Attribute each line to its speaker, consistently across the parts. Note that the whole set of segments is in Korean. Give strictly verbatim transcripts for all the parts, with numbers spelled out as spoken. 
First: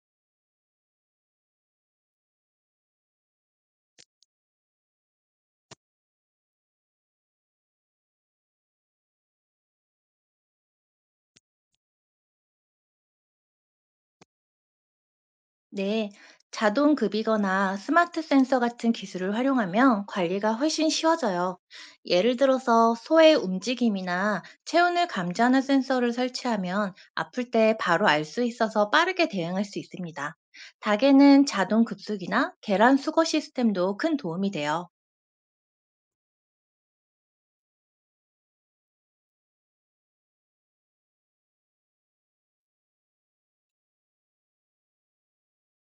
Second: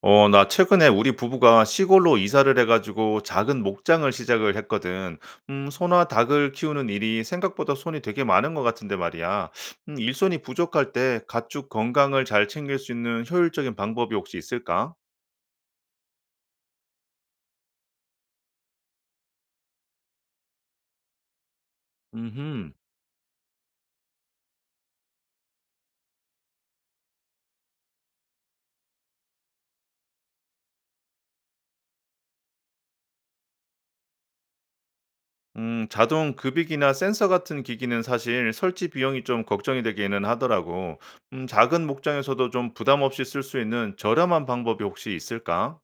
Speaker 1: 어, 나 최근에 우리 부부가 시골로 이사를 해가지고 작은 목장을 시작을 했거든. 음, 소나 닭을 키우는 일이 생각보다 손이 되게 많은 것 같은데 말이야. 음, 일손이 부족할 때 가축 건강을 잘 챙길 수 있는 효율적인 방법이 혹시 있을까?
Speaker 2: 네, 자동 급이거나 스마트 센서 같은 기술을 활용하면 관리가 훨씬 쉬워져요. 예를
Speaker 1: 음,
Speaker 2: 들어서 소의 움직임이나 체온을 감지하는 센서를 설치하면 아플 때 바로 알 수 있어서 빠르게 대응할 수 있습니다. 닭에는 자동 급속이나 계란 수거 시스템도 큰 도움이 돼요.
Speaker 1: 음, 자동 급이이나 센서 같은 기기는 사실 설치 비용이 좀 걱정이 되기는 하더라고. 음, 작은 목장에서도 좀 부담 없이 쓸 수 있는 저렴한 방법이 혹시 있을까?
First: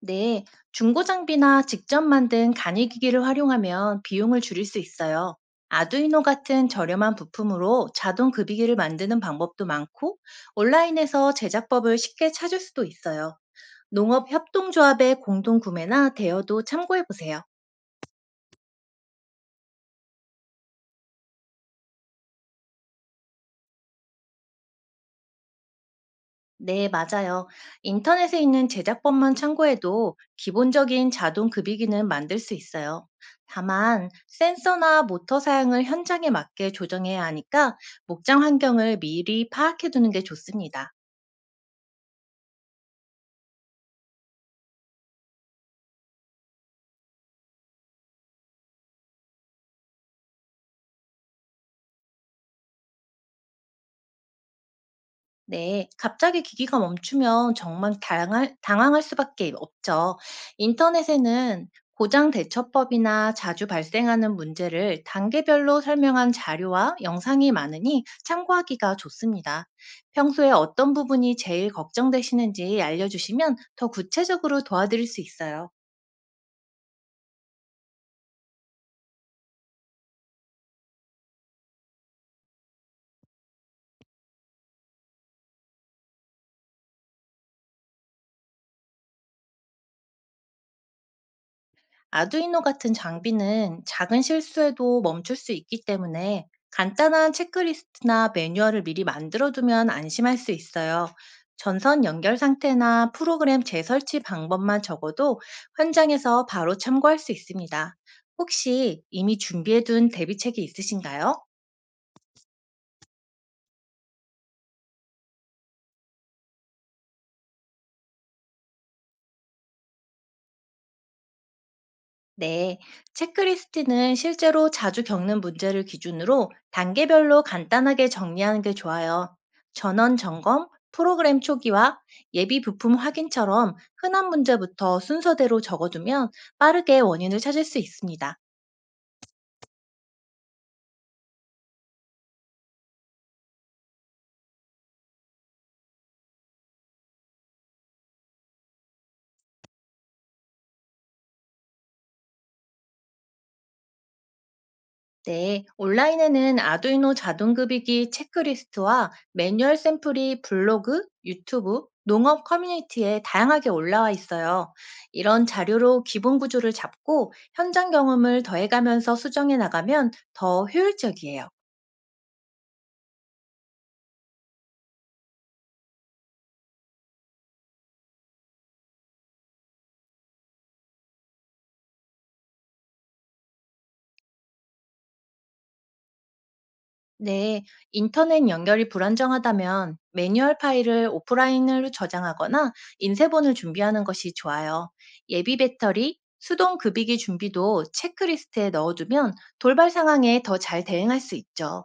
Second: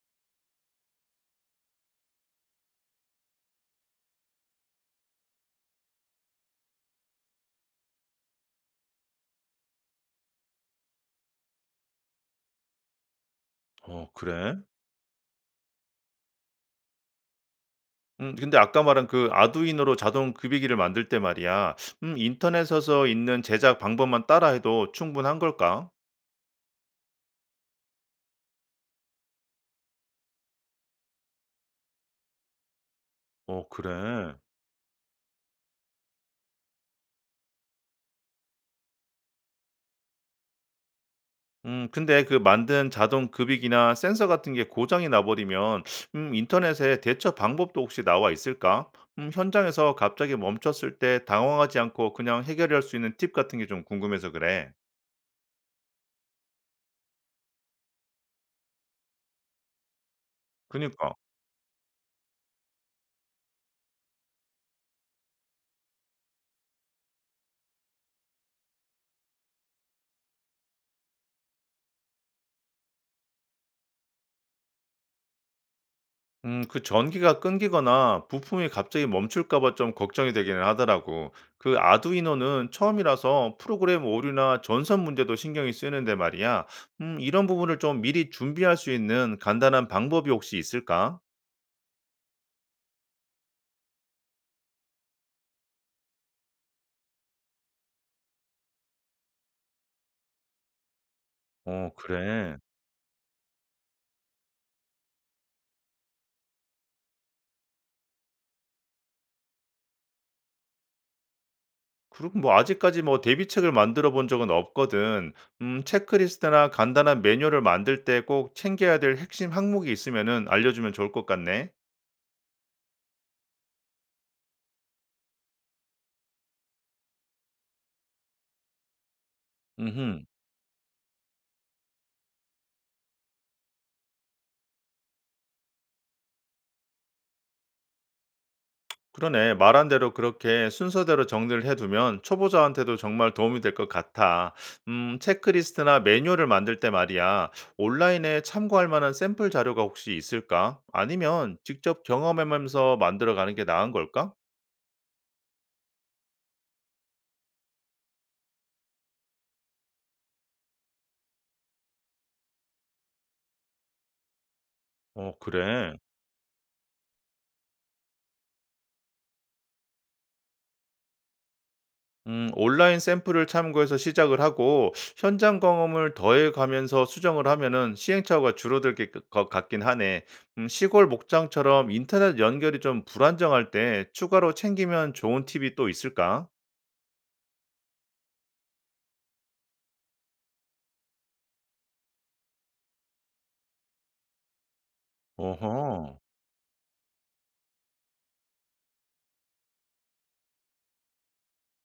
Speaker 2: 네, 중고 장비나 직접 만든 간이 기기를 활용하면 비용을 줄일 수 있어요. 아두이노 같은 저렴한 부품으로 자동 급이기를 만드는 방법도 많고, 온라인에서 제작법을 쉽게 찾을 수도 있어요.
Speaker 1: 어,
Speaker 2: 농업
Speaker 1: 그래.
Speaker 2: 협동조합의 공동 구매나 대여도 참고해 보세요.
Speaker 1: 음 근데 아까 말한 그 아두이노로 자동 급이기를 만들 때 말이야. 음 인터넷에서 있는 제작 방법만 따라해도 충분한 걸까?
Speaker 2: 네, 맞아요. 인터넷에 있는 제작법만 참고해도 기본적인 자동 급이기는 만들 수 있어요.
Speaker 1: 어
Speaker 2: 다만,
Speaker 1: 그래.
Speaker 2: 센서나 모터 사양을 현장에 맞게 조정해야 하니까 목장 환경을 미리 파악해 두는 게 좋습니다.
Speaker 1: 음 근데 그 만든 자동 급이기나 센서 같은 게 고장이 나버리면 음 인터넷에 대처 방법도 혹시 나와 있을까? 음 현장에서 갑자기 멈췄을 때 당황하지 않고 그냥 해결할 수 있는 팁 같은 게 좀 궁금해서 그래.
Speaker 2: 네, 갑자기 기기가 멈추면 정말 당할, 당황할 수밖에 없죠.
Speaker 1: 그니까.
Speaker 2: 인터넷에는 고장 대처법이나 자주 발생하는 문제를 단계별로 설명한 자료와 영상이 많으니 참고하기가 좋습니다. 평소에 어떤 부분이 제일 걱정되시는지 알려주시면 더 구체적으로 도와드릴 수 있어요.
Speaker 1: 음, 그 전기가 끊기거나 부품이 갑자기 멈출까 봐 좀 걱정이 되기는 하더라고. 그 아두이노는 처음이라서 프로그램 오류나 전선 문제도 신경이 쓰이는데 말이야. 음, 이런 부분을 좀 미리 준비할 수 있는 간단한 방법이 혹시 있을까?
Speaker 2: 아두이노 같은 장비는 작은 실수에도 멈출 수 있기 때문에 간단한 체크리스트나 매뉴얼을 미리 만들어두면 안심할 수 있어요.
Speaker 1: 어,
Speaker 2: 전선 연결
Speaker 1: 그래.
Speaker 2: 상태나 프로그램 재설치 방법만 적어도 현장에서 바로 참고할 수 있습니다. 혹시 이미 준비해둔 대비책이 있으신가요?
Speaker 1: 그리고 뭐 아직까지 뭐 대비책을 만들어 본 적은 없거든. 음, 체크리스트나 간단한 매뉴얼을 만들 때 꼭 챙겨야 될 핵심 항목이 있으면은 알려주면 좋을 것 같네.
Speaker 2: 네, 체크리스트는 실제로 자주 겪는 문제를 기준으로 단계별로 간단하게 정리하는 게 좋아요. 전원
Speaker 1: 음흠.
Speaker 2: 점검, 프로그램 초기화, 예비 부품 확인처럼 흔한 문제부터 순서대로 적어두면 빠르게 원인을 찾을 수 있습니다.
Speaker 1: 그러네. 말한 대로 그렇게 순서대로 정리를 해두면 초보자한테도 정말 도움이 될 것 같아. 음, 체크리스트나 매뉴얼을 만들 때 말이야. 온라인에 참고할 만한 샘플 자료가 혹시 있을까? 아니면 직접 경험하면서 만들어가는 게 나은 걸까?
Speaker 2: 네, 온라인에는 아두이노 자동급이기 체크리스트와 매뉴얼 샘플이 블로그, 유튜브, 농업 커뮤니티에 다양하게 올라와 있어요.
Speaker 1: 어,
Speaker 2: 이런
Speaker 1: 그래.
Speaker 2: 자료로 기본 구조를 잡고 현장 경험을 더해가면서 수정해 나가면 더 효율적이에요.
Speaker 1: 음, 온라인 샘플을 참고해서 시작을 하고 현장 경험을 더해가면서 수정을 하면은 시행착오가 줄어들 게- 것 같긴 하네. 음, 시골 목장처럼 인터넷 연결이 좀 불안정할 때 추가로 챙기면 좋은 팁이 또 있을까?
Speaker 2: 네, 인터넷 연결이 불안정하다면 매뉴얼 파일을 오프라인으로 저장하거나 인쇄본을 준비하는 것이 좋아요. 예비 배터리,
Speaker 1: 어허.
Speaker 2: 수동 급이기 준비도 체크리스트에 넣어두면 돌발 상황에 더 잘 대응할 수 있죠.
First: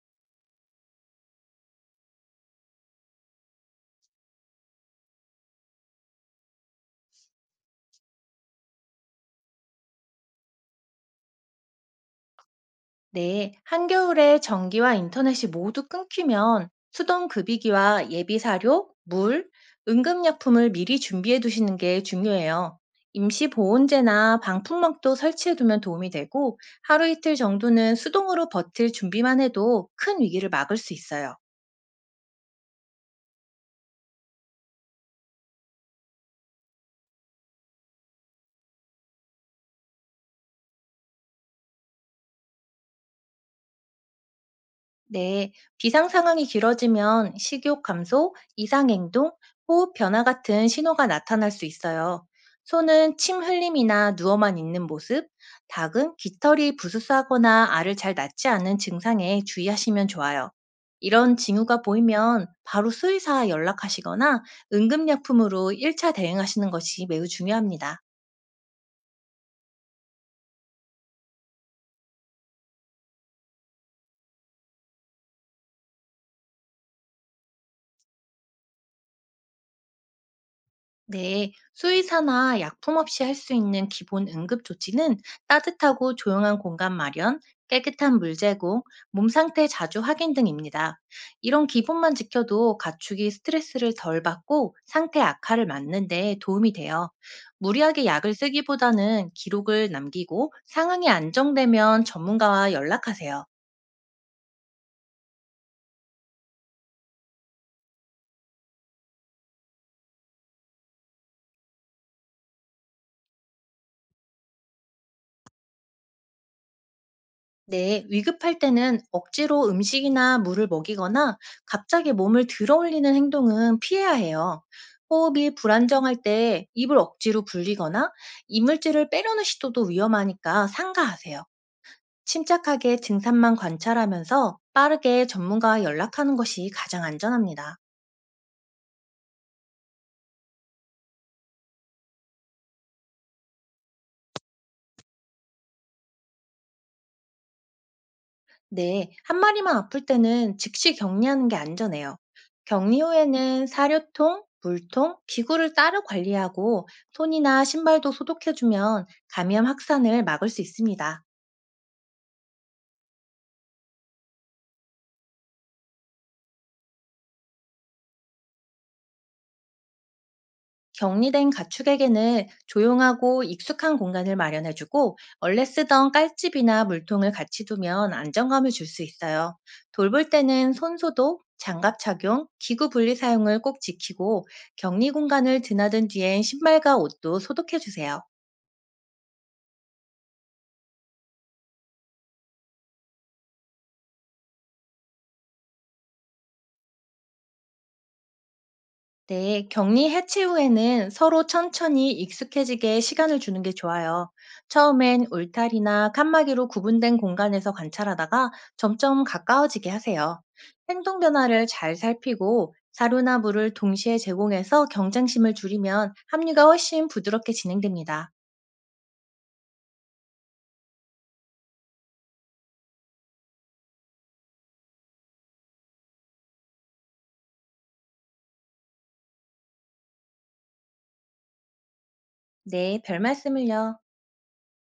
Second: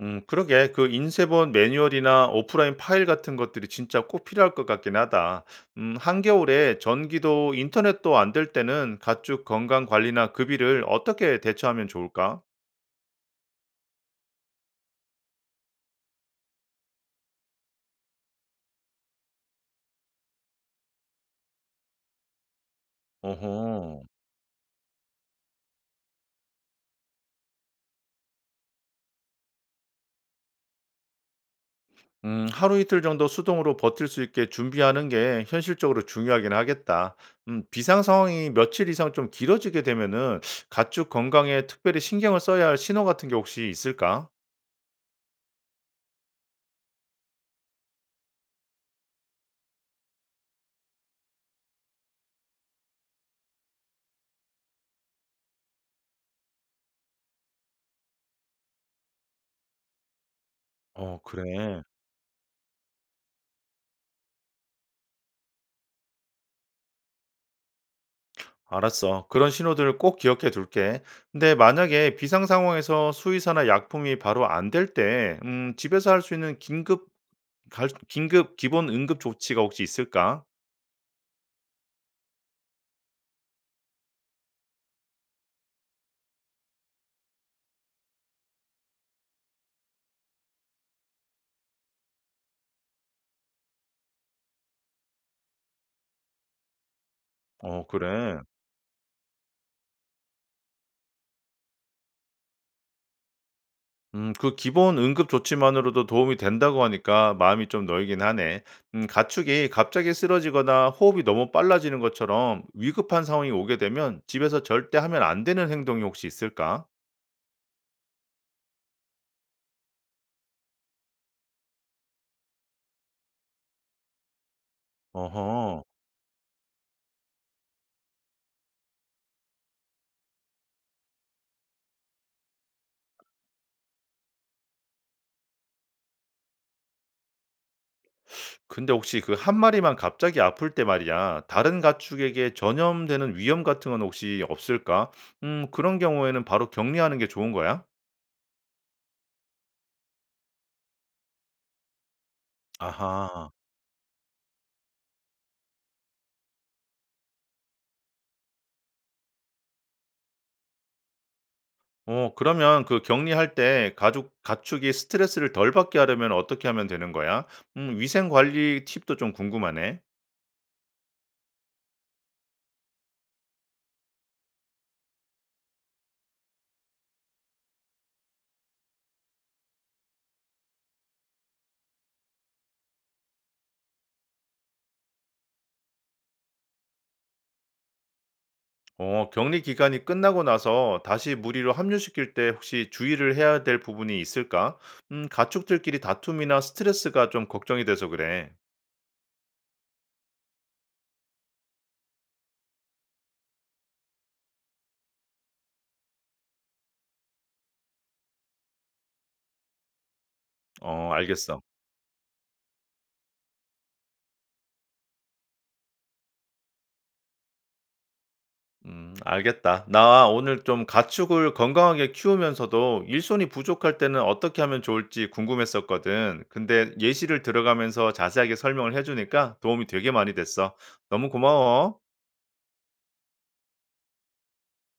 Speaker 1: 음, 그러게. 그 인쇄본 매뉴얼이나 오프라인 파일 같은 것들이 진짜 꼭 필요할 것 같긴 하다. 음, 한겨울에 전기도 인터넷도 안 될 때는 가축 건강 관리나 급비를 어떻게 대처하면 좋을까?
Speaker 2: 네, 한겨울에 전기와 인터넷이 모두 끊기면 수동 급이기와 예비 사료, 물, 응급약품을 미리 준비해 두시는 게 중요해요. 임시
Speaker 1: 어허.
Speaker 2: 보온재나 방풍막도 설치해 두면 도움이 되고 하루 이틀 정도는 수동으로 버틸 준비만 해도 큰 위기를 막을 수 있어요.
Speaker 1: 음, 하루 이틀 정도 수동으로 버틸 수 있게 준비하는 게 현실적으로 중요하긴 하겠다. 음, 비상 상황이 며칠 이상 좀 길어지게 되면은 가축 건강에 특별히 신경을 써야 할 신호 같은 게 혹시 있을까?
Speaker 2: 네, 비상 상황이 길어지면 식욕 감소, 이상행동, 호흡 변화 같은 신호가 나타날 수 있어요. 소는 침 흘림이나 누워만 있는 모습, 닭은 깃털이 부스스하거나 알을 잘 낳지 않는 증상에 주의하시면 좋아요.
Speaker 1: 어,
Speaker 2: 이런 징후가
Speaker 1: 그래.
Speaker 2: 보이면 바로 수의사 연락하시거나 응급약품으로 일 차 대응하시는 것이 매우 중요합니다.
Speaker 1: 알았어. 그런 신호들을 꼭 기억해 둘게. 근데 만약에 비상 상황에서 수의사나 약품이 바로 안 될 때, 음, 집에서 할 수 있는 긴급, 갈- 긴급 기본 응급 조치가 혹시 있을까?
Speaker 2: 네, 수의사나 약품 없이 할 수 있는 기본 응급 조치는 따뜻하고 조용한 공간 마련, 깨끗한 물 제공, 몸 상태 자주 확인 등입니다. 이런 기본만 지켜도 가축이 스트레스를 덜 받고 상태 악화를 막는 데 도움이 돼요.
Speaker 1: 어,
Speaker 2: 무리하게 약을
Speaker 1: 그래.
Speaker 2: 쓰기보다는 기록을 남기고 상황이 안정되면 전문가와 연락하세요.
Speaker 1: 음 그 기본 응급 조치만으로도 도움이 된다고 하니까 마음이 좀 놓이긴 하네. 음 가축이 갑자기 쓰러지거나 호흡이 너무 빨라지는 것처럼 위급한 상황이 오게 되면 집에서 절대 하면 안 되는 행동이 혹시 있을까?
Speaker 2: 네, 위급할 때는 억지로 음식이나 물을 먹이거나 갑자기 몸을 들어 올리는 행동은 피해야 해요. 호흡이
Speaker 1: 어허.
Speaker 2: 불안정할 때 입을 억지로 불리거나 이물질을 빼려는 시도도 위험하니까 삼가하세요. 침착하게 증상만 관찰하면서 빠르게 전문가와 연락하는 것이 가장 안전합니다.
Speaker 1: 근데 혹시 그 한 마리만 갑자기 아플 때 말이야. 다른 가축에게 전염되는 위험 같은 건 혹시 없을까? 음 그런 경우에는 바로 격리하는 게 좋은 거야?
Speaker 2: 네, 한 마리만 아플 때는 즉시 격리하는 게 안전해요. 격리
Speaker 1: 아하.
Speaker 2: 후에는 사료통, 물통, 기구를 따로 관리하고 손이나 신발도 소독해주면 감염 확산을 막을 수 있습니다.
Speaker 1: 어 그러면 그 격리할 때 가족 가축이 스트레스를 덜 받게 하려면 어떻게 하면 되는 거야? 음 위생 관리 팁도 좀 궁금하네.
Speaker 2: 격리된 가축에게는 조용하고 익숙한 공간을 마련해주고 원래 쓰던 깔집이나 물통을 같이 두면 안정감을 줄 수 있어요. 돌볼 때는 손소독, 장갑 착용, 기구 분리 사용을 꼭 지키고 격리 공간을 드나든 뒤엔 신발과 옷도 소독해주세요.
Speaker 1: 어 격리 기간이 끝나고 나서 다시 무리로 합류시킬 때 혹시 주의를 해야 될 부분이 있을까? 음 가축들끼리 다툼이나 스트레스가 좀 걱정이 돼서 그래.
Speaker 2: 네, 격리 해체 후에는 서로 천천히 익숙해지게 시간을 주는 게 좋아요. 처음엔 울타리나 칸막이로 구분된 공간에서 관찰하다가 점점 가까워지게 하세요.
Speaker 1: 어
Speaker 2: 행동
Speaker 1: 알겠어.
Speaker 2: 변화를 잘 살피고 사료나 물을 동시에 제공해서 경쟁심을 줄이면 합류가 훨씬 부드럽게 진행됩니다.
Speaker 1: 음 알겠다. 나 오늘 좀 가축을 건강하게 키우면서도 일손이 부족할 때는 어떻게 하면 좋을지 궁금했었거든. 근데 예시를 들어가면서 자세하게 설명을 해주니까 도움이 되게 많이 됐어. 너무 고마워.
Speaker 2: 네, 별 말씀을요.